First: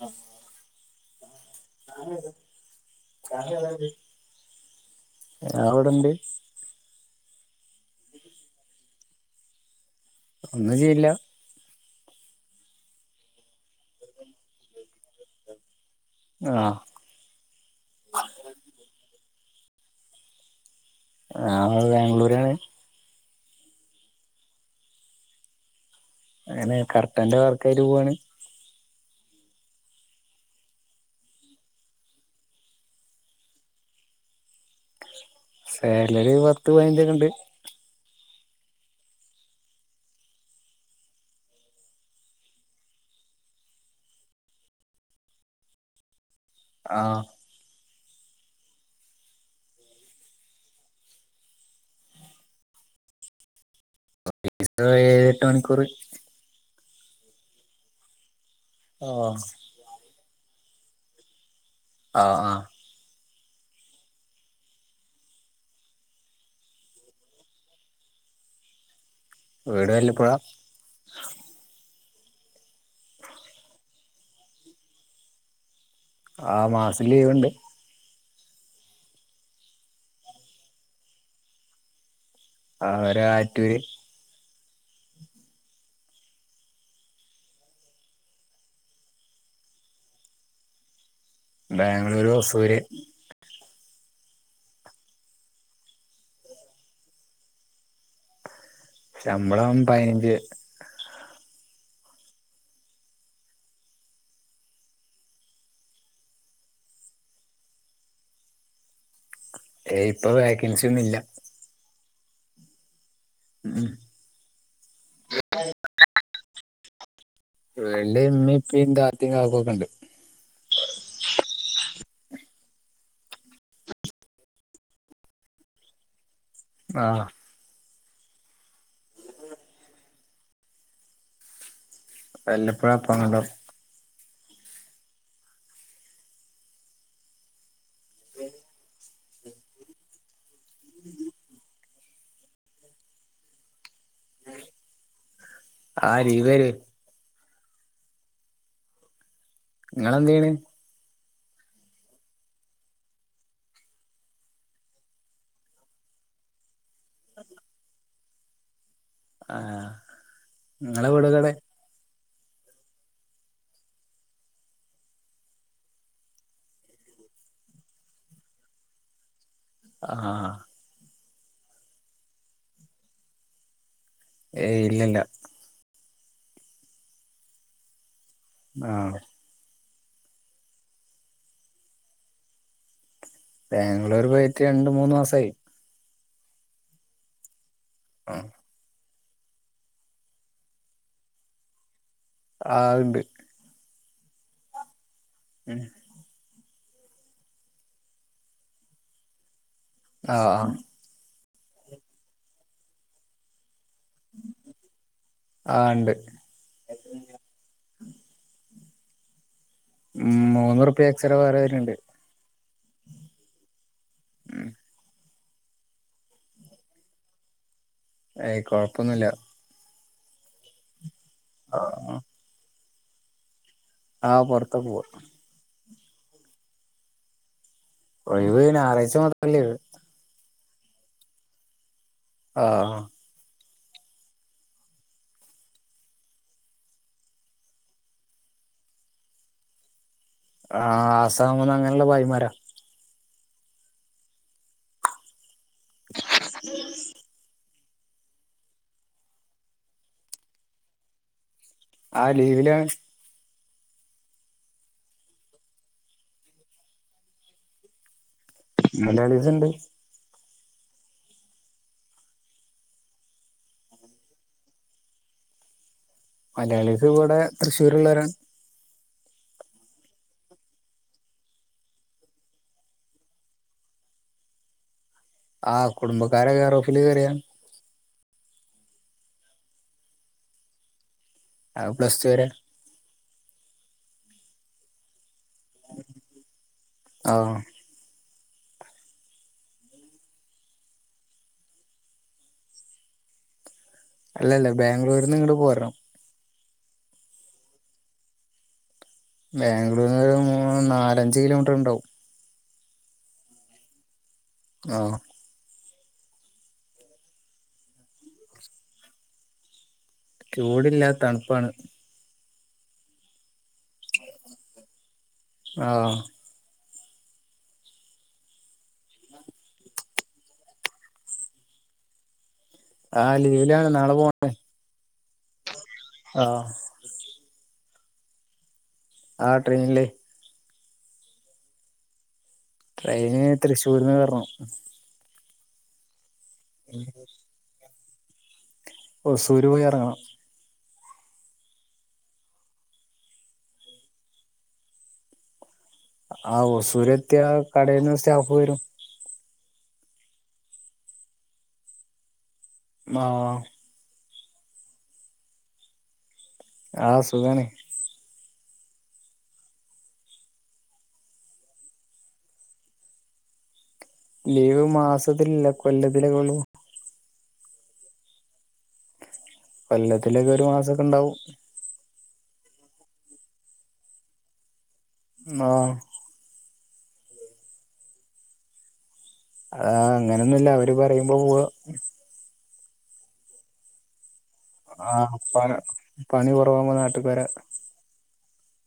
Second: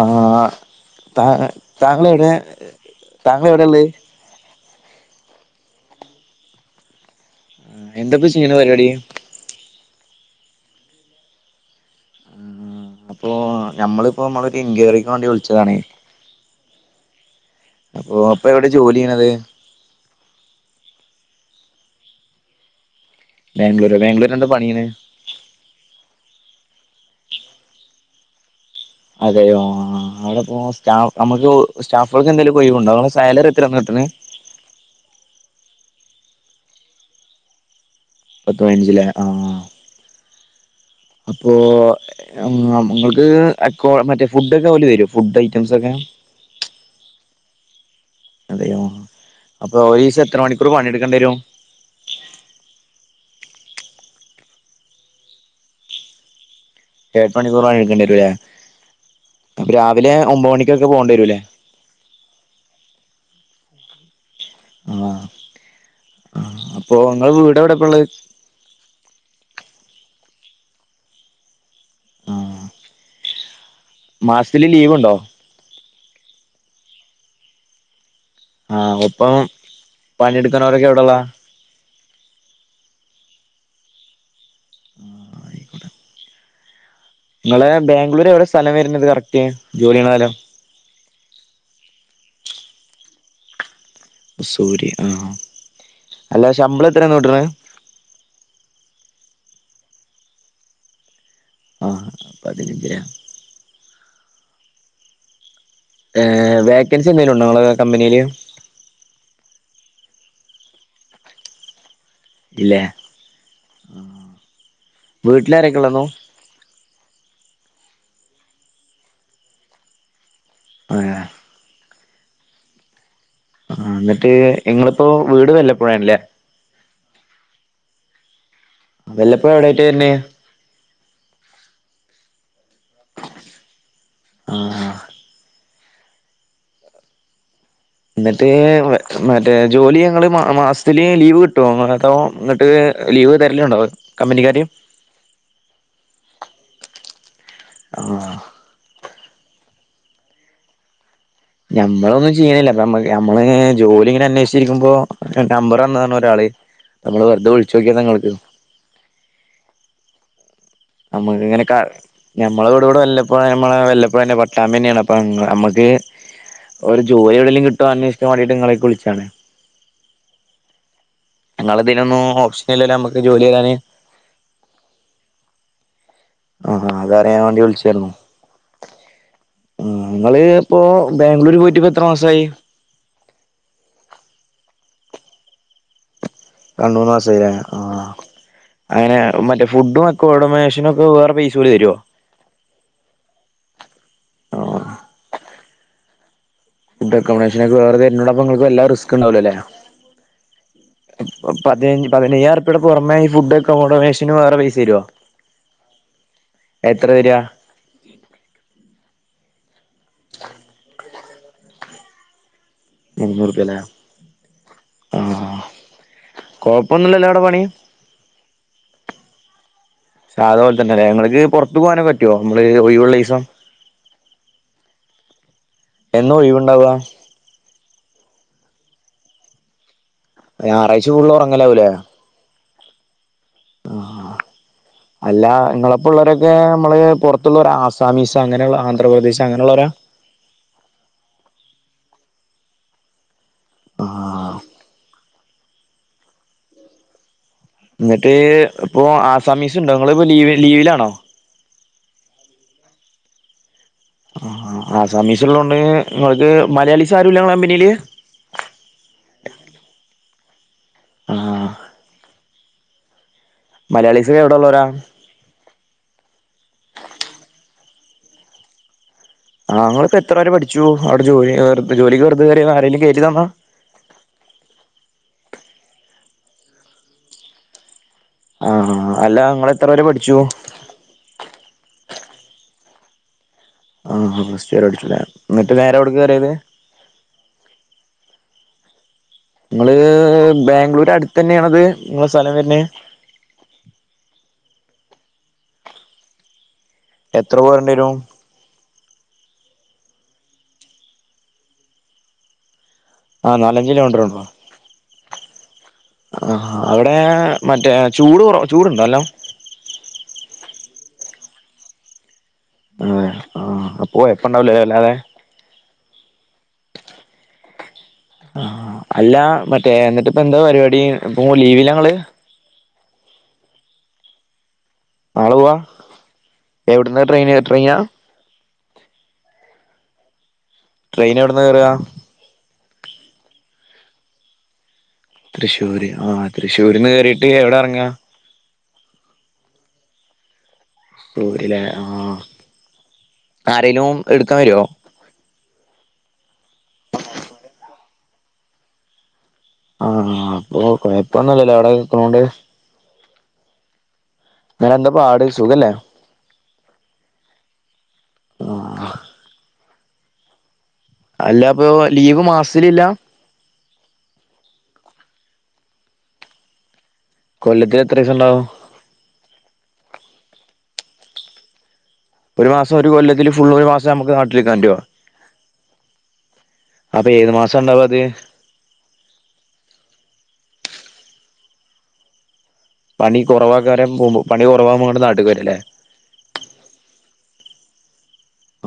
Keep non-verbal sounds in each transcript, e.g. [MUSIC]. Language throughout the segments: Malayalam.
ആ താ താങ്കളെവ്ടെ താങ്കളെവ്ടെള്ളേ അവിടെണ്ട് ആ എന്താപ്പചെയ്ണെ പരിപാടി ഒന്നും ചെയ്ല്ല അപ്പൊ ഞമ്മളിപ്പോ മ്മളൊരു ഇൻക്വറിക്ക് വാണ്ടി വിളിച്ചതാണേ ആഹ് അപ്പൊ അപ്പൊ എവിടെ ജോലിയെയ്യ്ണത് ആ ബാംഗ്ലൂരാണ് ബാംഗ്ലൂര് ബാംഗ്ലൂര് എന്താ പണിയന്ന് അങ്ങനെ കർട്ടന്റെ വാർക്കായിട്ട് പോവയാണ് അതെയോ അവിടെ പോ സ്റ്റാഫ് നമ്മുക്ക് സ്റ്റാഫുകൾക്ക് എന്തെേലും കൊയവുണ്ടോ അടെ സാലറി എത്ര നിട്ടന്ന് സാലറി പത്ത് പതിനഞ്ചൊക്കെ ഉണ്ട് പത്ത പതിനഞ്ചിലേ ആ അപ്പോൾ നിങ്ങൾക്ക് അ മറ്റേ ഫുഡൊക്കെ പോലി വരും ഫുഡ് ഐറ്റംസ്ൊക്കെ ആഹ അതെയോ അപ്പൊ ഒരുശം എത്ര മണിക്കൂർ പണിയെടുക്കേണ്ടി വരുോ പൈസ ഏഴെട്ട് മണിക്കൂർ എഏട്ട് മണിക്കൂറണ് എക്കേണ്ടിരൂല്ലേ ആഹ് അ രാവിലെ ഒമ്പ മണിക്ക് ൊക്കെ പോകണ്ടി വരൂല്ലേ ആഹ ആഹ ആഹ ആ അപ്പൊ നിങ്ങ വീട് എവിടെപ്പ ഉള്ളത് വീട് വല്ലപ്പഴ ആഹ മാസത്തില് ലീവ്ുണ്ടോ ആ മാസ ലീവുണ്ട് ആഹ ഒപ്പം പണിയെടുക്കൻോരൊക്കെ എവിടെള്ളാ ആ ഒരു ആറ്റൂര് [UNINTELLIGIBLE] നിങ്ങളെ ബാംഗ്ലൂര് എവിടെ സ്ഥലം വരുന്നത് കറക്റ്റ് ജോലിയണ സ്ഥലം പോര് സൂര്യ ആഹ അല്ല ശമ്പളം എത്ര നൂട്ടുന്നത് ശമ്പളം പതിനഞ്ച് ആഹ പതിനച്ചുലെ ഏർ വോക്കൻസി എന്തെിലും ഉണ്ടോ നിങ്ങള് കമ്പനിയില് ഇപ്പൊ വോക്കൻസിിയൊന്നും ഇല്ല ഇല്ലേ ഉം ആ വീട്ടിലാരൊക്കെള്ളെന്നോ വീല് ഇമ്മ ഇപ്പും ദാത്തിയും കാക്കൊക്കെ ഉണ്ട് അ ആ എന്നിട്ട് ഇങ്ങളിപ്പോ വീട് വല്ലപ്പോഴാണല്ലേ ആഹ വല്ലപ്പോ എവിടായിട്ട് തരുന്നെ വല്ലപ്പഴാ [UNINTELLIGIBLE] ആഹ ആ എന്നിട്ട് മറ്റേ ജോലി ഞങ്ങള് മ മ സ്ലീ ലീവ് കിട്ടോ അതോ എന്നിട്ട് ലീവ് തരിലുണ്ടോ അത് ആ ലിവരും ഉ ആാാ നിങ്ങളെദെയ്‌ന് ഞമ്മളൊന്നും ചെയ്യണില്ല നമ്മള് ജോലി ഇങ്ങനെ അന്വേഷിച്ചിരിക്കുമ്പോ നമ്പർ തന്നതാണ് ഒരാള് നമ്മ വറുതെളിച്ച നോക്കാഞങ്ങക്ക് ആ നമ്മളിങ്ങനെക്കാ ഞമ്മെ വീട് വിടെ വല്ലപ്പോഴ യാമ്മെടെ വല്ലപ്പോഴ തന്നെ പട്ടാമ്പി തന്നെയാണ് അപ്പൊ നമ്മക്ക് ഒരു ജോലി എവിടെേകിലും കിട്ടോ അന്വേഷിക്കൻ വേണ്ടീയിട്ട് നിങ്ങളേക്ക് വിളിച്ചാണ് ആ ഹ ഹ നിങ്ങൾ പിന്നൊന്നും ഓപ്ഷന ഇല്ലല്ല നമ്മുക്ക് ജോലി തെരന്ന് ഏയ് ഇല്ലില്ല ആഹ്ഹ അതറിയാവേണ്ടി വിളിച്ചായിരുന്നു ആഹ് ആഹ് ഇങ്ങള് ഇപ്പൊ ബാംഗ്ലൂര് പോയിട്ട് ഇപ്പൊ എത്ര മാസായി ബാംഗ്ലൂർ പോയിട്ട് രണ്ട് മൂന്ന് മാസായി രണ്ടൂന്ന്മാസായി ല്ലെ ആഹ് അയ്നെ മറ്റേ ഫുഡും അക്കോമടമേഷനും ഒക്കെ വേറെ പൈസ കൂടി തരോ ആ ഇൻഡ് ആഹ് ഉം ഫുഡ് അക്കോമഡേഷനെക്കെ വേറെതരുന്നൂണ്ട് പ്പ ഇങ്ങൾക്ക് വല്ലാ റിസ്ക് ഇണ്ടാവില്ലല്ലേ ആ പതിനച് പതിനയ്യാറുപ്പെടെ പുറമെ ഈ ഫുഡ്ഡ അക്കോമോഡമേഷന് വേറെ പൈസ തരോ ആഹ് ഇണ്ട് എത്ര തര്യ ഉം മൂന്നുറുപ്യ ചെലവ് വേറെ അയികിനിണ്ട് ഇരുന്നുറുപ്യല്ലേ ആ കൊഴപ്പൊന്നുല്ലല്ലോ ആടെപണി ഏയ് കൊഴപ്പൊന്നില്ല സതാ പോലെതന്നെല്ലെ ഇങ്ങള് ഇത് പുറത്ത് പോകാനൊക്കെ ആഹ് പറ്റോ നമ്മള് ഒയിവൊള്ള ദീസം ആഹ് പൊറത്തൊക്കെ പോവാ എന്നാ ഒയിവുണ്ടാവുക ഒഴിവ് ഞായറാഴ്ചമാത്രല്ലെളു ഞാറാഴ്ച ഫുൾ ഉറങ്ങലാവൂലേ ആഹ് ആഹ് അല്ല ഇങ്ങളപ്പലുള്ളവരൊക്കെ നമ്മള് പുറത്തുള്ള ഒരാസാമീസ് അങ്ങനെയുള്ള ആന്ധ്രാപ്രദേശ് അങ്ങനെയുള്ളാരാ ആ ആസാമീന്ന് അങ്ങനുള്ള ഭായ്മാരാ ആഹ് എന്നിട്ട് ഇപ്പൊ ആസാമീസൊണ്ടോ നിങ്ങിപ്പോ ലീ ലീവിലാണോ ആ ലീവിലാ ആഹ് ആഹ് ആസമീസിള്ളോണ്ട് നിങ്ങക്ക് മലയാളീസാരുല്ല ഇങ്ങള കമ്പനീല് മലയാളീസുണ്ട് ആഹ് മലയാളിസ് എവിടൊള്ളോരാ മലയാളീസ് ഇവടെ തൃശ്ശൂർള്ളോരാണ് ആഹ് ഇങ്ങളിപ്പോ എത്രരെ പഠിച്ചു അവിടെ ജോലി വെറ ജോലിക്ക് വെറുത കറിയ ആരെങ്കിലും കേറ്റിതന്നാ ആ കുടുംബക്കാരെ കേറോഫില് കേറിയാണ് ആഹ്ഹ അല്ല ങ്ങളെത്ര വരെ പഠിച്ചു ആഹ് പ്ലസ്ടുരെ ആഹ് പ്ലസ്ടുവരെ പഠിച്ചൂല്ലെ എന്നിട്ട് നേരെ വിട് കേറ്യേത് ആഹ് നിങ്ങള് ബാംഗ്ലൂര് അടുത്ത ന്നെയണത് നിങ്ങളെ സ്ഥലം വർന്നെ അല്ലല്ല ബാംഗ്ലൂരിന്ന് ഇങ്ങട്ട് പോർണം എത്ര പോർണ്ട്യേരും ബാംഗ്ലൂർന്ന് ഒര് മൂനാലഞ്ച് കിലോമീറ്റർ ഉണ്ടാവും ആഹ നാലഞ്ച് കിലോമീറ്റർ ഉണ്ടോ ഓ ആഹ് അവിടെ മറ്റേ ചൂട് കുറ ചൂടുണ്ടോല്ലോ നല്ലോം ചൂടില്ലാ തണ്പ്പാണ് ആഹ് അഹ് ആ അപ്പൊ എപ്പ ഉണ്ടാവലേ അല്ലാതെ ആഹ് ആ അല്ല മറ്റേ എന്നിട്ട് ഇപ്പ എന്താ പരിപാടി ഇപ്പ ലീവില്ല ങ്ങള് ആഹ് ലീവിലാണ് നാളെ പോണേ [UNINTELLIGIBLE] നാളെ പോവാ എവിടന്ന ട്രെയിൻ റിയാ ആ ട്രെയിന്ല് ട്രെയിൻ എവിടന്ന കേറാ ട്രെയിന് തൃശ്ശൂർന്ന് കേറ്ണം തൃശൂര് ആഹ് തൃ്ശൂരിന്ന് കേറീട്ട് എവിട്റ്ങ്ങ ഓ സുരൂയറങ്ങണം സൂര്യല്ലേ ആഹ് ആരേലും എടുക്കാൻ വരുവോ ആഹ് ഒസൂരെത്തിയാ കടേന്ന് [UNINTELLIGIBLE] വരും ആഹ് അപ്പൊ കൊഴപ്പൊന്നുംല്ലല്ലോ അവിടെ നിക്ക്ണോണ്ട് മാഹ് നന്താപ്പാട് സുഖല്ലേ ആഹ് സുഖാണി ആഹ് അല്ല അപ്പൊ ലീവ് മാസിലില്ല ലീവ് മാസത്തിലല്ല കൊല്ലത്തിലേക്കൊള്ളൂ കൊല്ലത്തില് എത്രിസം ഉണ്ടാവും കൊല്ലത്തിലൊക്കെ ഒരു മാസൊക്കെ ഇണ്ടാവും ഒരു മാസം ഒരു കൊല്ലത്തില് ഫുള്ള് ഒരു മാസം നമുക്ക് നാട്ടിലിക്കാൻ പറ്റോ ആഹ് അപ്പൊ ഏത് മാസാണ്ടാവ ഇത് ആ അങ്ങനെയൊന്നുമല്ല അവര് പറയുമ്പോ പോവ പണി കുറവാക്കാരൻ പോവുമ്പോ ആഹ് പ പണി കുറവാകുമ്പോ നാട്ട്ക്ക് വര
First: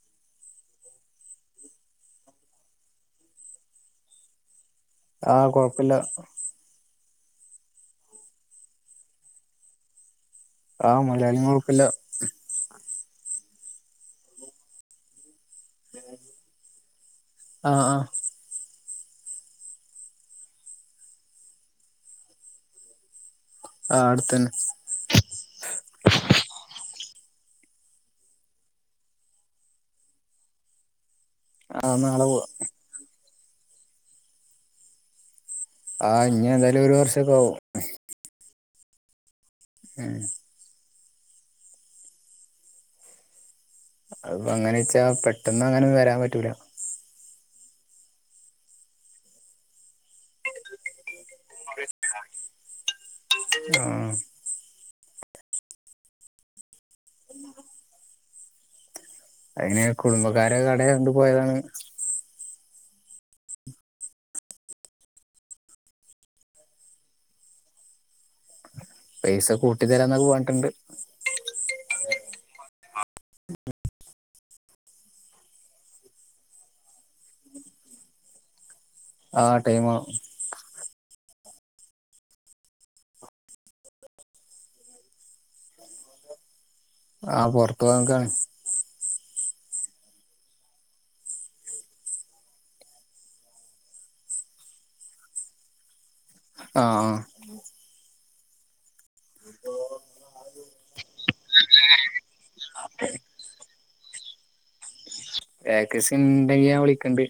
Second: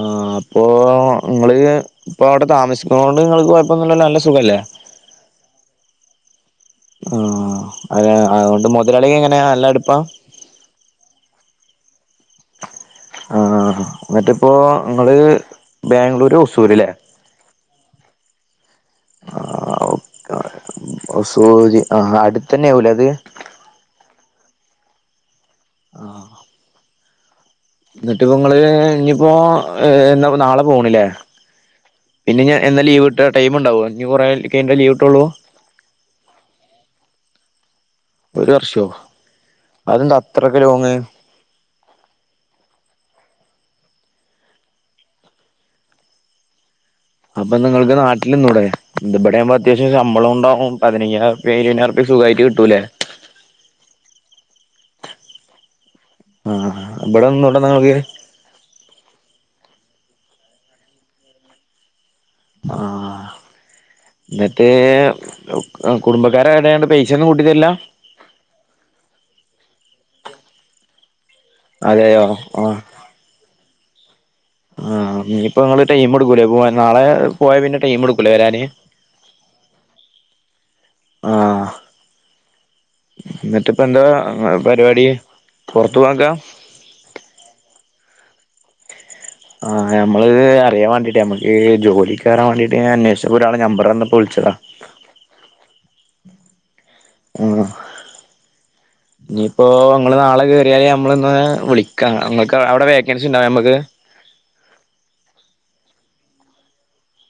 ആഹ് അപ്പോ നിങ്ങള് ഇപ്പോ അവിടെ താമസിക്കുന്ന കൊണ്ട് നിങ്ങക്ക് കുഴപ്പൊന്നുല്ലല്ലോ നല്ല സുഖല്ലേ? ആഹ് കൊഴപ്പില്ല. ആഹ് അത് അതുകൊണ്ട് മുതലാളി എങ്ങനെയാ നല്ല അടുപ്പാ? ആഹ് മലയാളി കുഴപ്പില്ല. ആഹ് എന്നിട്ടിപ്പോ നിങ്ങള് ബാംഗ്ലൂര് ഒസൂര്ല്ലേ? ആഹ് ആഹ് ആ സൂര്യ ആ അടുത്ത തന്നെ ആവുലെ അത് ആഹ് അടുത്തന്നെ ആഹ് എന്നിട്ട് ഇപ്പ നിങ്ങള് ഇനിയിപ്പോ എന്ന നാളെ പോണില്ലേ ആഹ് നാളെ പോ പിന്നെ ഇനി എന്നാ ലീവ് ടൈം ഉണ്ടാവോ കുറെ കയിഞ്ഞ ലീവ് കിട്ടൊള്ളു ആഹ് ഇഞ്ഞ് എന്തായാലും ഒരു വർഷൊക്കെ ആവും ഒരു വർഷോ ഉം അദെന്താ അത്രയക്കെ ലോങ്ങ് അപ്പൊ അങ്ങനെ വെച്ചാ പെട്ടന്ന് അങ്ങനെ വരാൻ പറ്റൂല അപ്പൊ നിങ്ങൾക്ക് നാട്ടിൽ നിന്നൂടെ ഇവിടെയാമ്പോ അത്യാവശ്യം ശമ്പളം ഉണ്ടാവും പതിനയ്യ ഇരുവയിനായിരം സുഖമായിട്ട് കിട്ടൂലേ ആഹ് ആഹ് ഇവിടെന്നുടെ ന്നങ്ങക്ക് അങ്ങനെ കുടുംബക്കാര കട കണ്ട് പോയതാണ് ആഹ് എന്നിട്ടേ കുടുംബക്കാര കടയൊണ്ട് പൈസൊന്നും കൂട്ടിതരില്ല പൈസ കൂട്ടി തരാന്നൊക്കെ പറഞ്ഞിട്ടുണ്ട് അതയോ ആഹ് ആഹ് ഇപ്പൊ നിങ്ങള് ടൈം എടുക്കൂലേ പോ നാളെ പോയ പിന്നെ ടൈം എടുക്കൂലേ വരാന് ആഹ് ടൈം ആഹ് എന്നിട്ട ഇപ്പ എന്താ പരിപാടി പുറത്ത് പോകാ നിക്ക ആ പുറത്തു പോവാൻ നിക്കാണ് ആഹ് നമ്മള് അറിയാൻ വേണ്ടീട്ടേ നമ്മക്ക് ജോലി കയറാൻ വേണ്ടീട്ട് ഞാൻ അന്വേഷിച്ചപ്പോ ഒരാളെ നമ്പർ തന്നപ്പോ വിളിച്ചതാ ആ ആ ഇനിയിപ്പോ ങ്ങള് നാളെ കേറിയാല് നമ്മള് ഇന്ന് വിളിക്കാ ങ്ങക്ക് അവിടെ വേക്കൻസി ഉണ്ടൊ ഞമ്മക്ക് വെക്കസിണ്ടെങ്കി ഞാൻ വിളിക്കണ്ട്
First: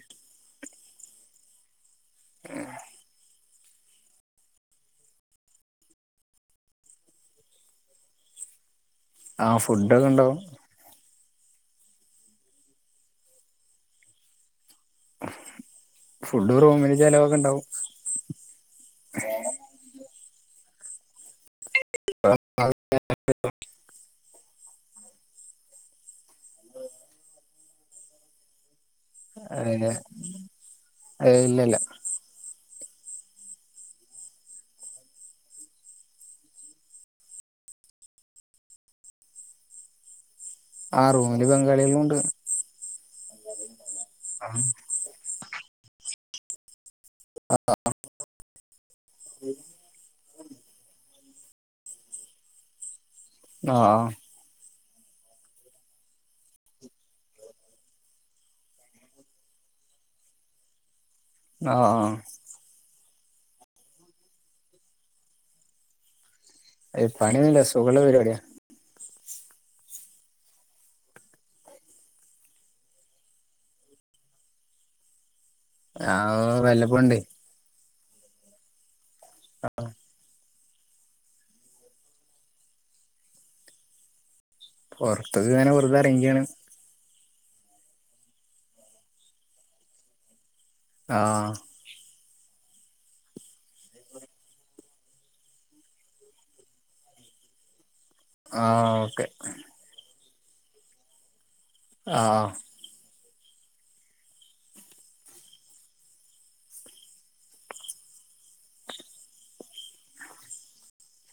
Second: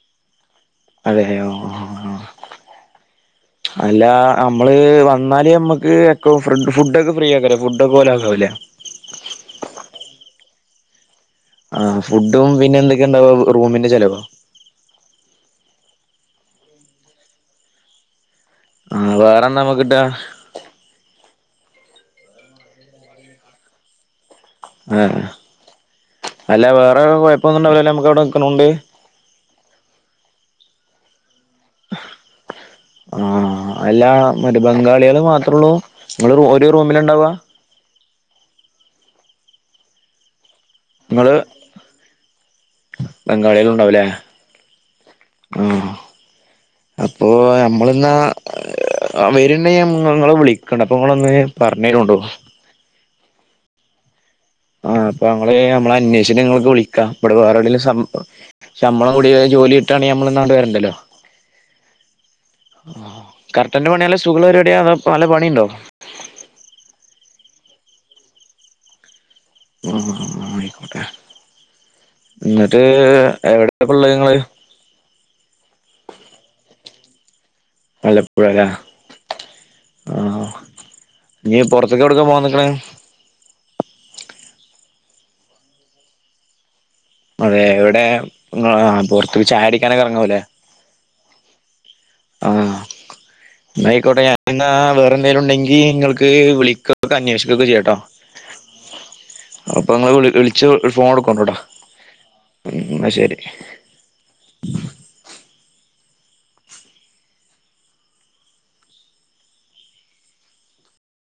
അതെയൊ അ ഉം അല്ല നമ്മള് വന്നാല് നമ്മക്ക് എക്കോ ഫ്രൂഡ് ഫുടൊക്കെ ഫ്രീ ആക്കാരം ഫുഡ് ഒക്കെ [UNINTELLIGIBLE] ആഹ ഫുഡൊക്കെ ണ്ടാവും ആ ഫുഡും പിന്നെ എന്തൊക്കെയുണ്ടാവ റൂമിന്റെ ചെലവോ ഫുഡ് റൂമില് ചിലവൊക്കെണ്ടാവും ആ വേറെന്താ നമ്മക്ക്ട്ടാ [UNINTELLIGIBLE] ആ അല്ല വേറെ ഒരു കൊയപ്പൊന്നും ഉണ്ടാവൂലല്ലോ നമുക്ക് അവിടെ നിക്കണോണ്ട് അതെ അതെ ഇല്ലല്ല ആഹാ അല്ലാ മറ്റ ബംഗാളികള് മാത്രേ ഉള്ളൂ നിങ്ങള് ഒരു റൂമിലിണ്ടാവ ആ ഇങ്ങള് റൂമില് ബംഗാളികളും ഉണ്ട് ആഹാ അപ്പോ നമ്മളെന്നാ വരുണ്ടെങ്കിൽ ഞമ്മള് വിളിക്കണ് അപ്പോ നിങ്ങളൊന്ന് പറഞ്ഞേരോണ്ടു ആഹാ ആ ആ അപ്പ നമ്മള് നമ്മളെ അന്വേഷിച്ചിട്ട് നിങ്ങക്ക് വിളിക്കാ ഇവടെ വേറെ എവിടേലും ശമ്പളം കൂടി ജോലി കിട്ടാണെങ്കിൽ ന്നാ നമ്മളങ്ങട്ട് വരണ്ടല്ലോ ആ ആ ആ കർട്ടന്റെ പണി നല്ല സുഖമുള്ള പരിപാടിയാണോ നല്ല പണിണ്ടോ ഐന് പണിയൊന്നൂല്ല സുഖുള്ള പരിപാടിയാ ആഹ് ആയിക്കോട്ടെ എന്നട്ട് എവിടെപ്പള്ളേങ്ങള് ഞാൻ വല്ല പ്പണ്ട് ആലപ്പുഴേല്ലാ ആഹാ നീ പൊറത്തെക്കെവടുക്കാ പോകാൻ നിക്കണേ പൊറത്തോക്കങ്ങനെ വെറുതെ എറങ്ങീക്കാണ് അതെ എവടെ ങ്ങള് പൊറത്തക്ക് ചായടിക്കാനൊക്കെ എറങ്ങൂലെ ആഹ് ആ ആയിക്കോട്ടെ ഞാൻ വേറെന്തേലുണ്ടെങ്കി ങ്ങൾക്ക് വിളിക്കാ അന്വേഷിക്കൊക്കെ ചെയ്യാട്ടോ ആഹ് ഓക്കെ അപ്പൊ നിങ്ങള് വിളിച്ച് ഒരു ഫോൺ ഇട്കൊണ്ട് ട്ടൊ ആഹ് ന്നാശെരി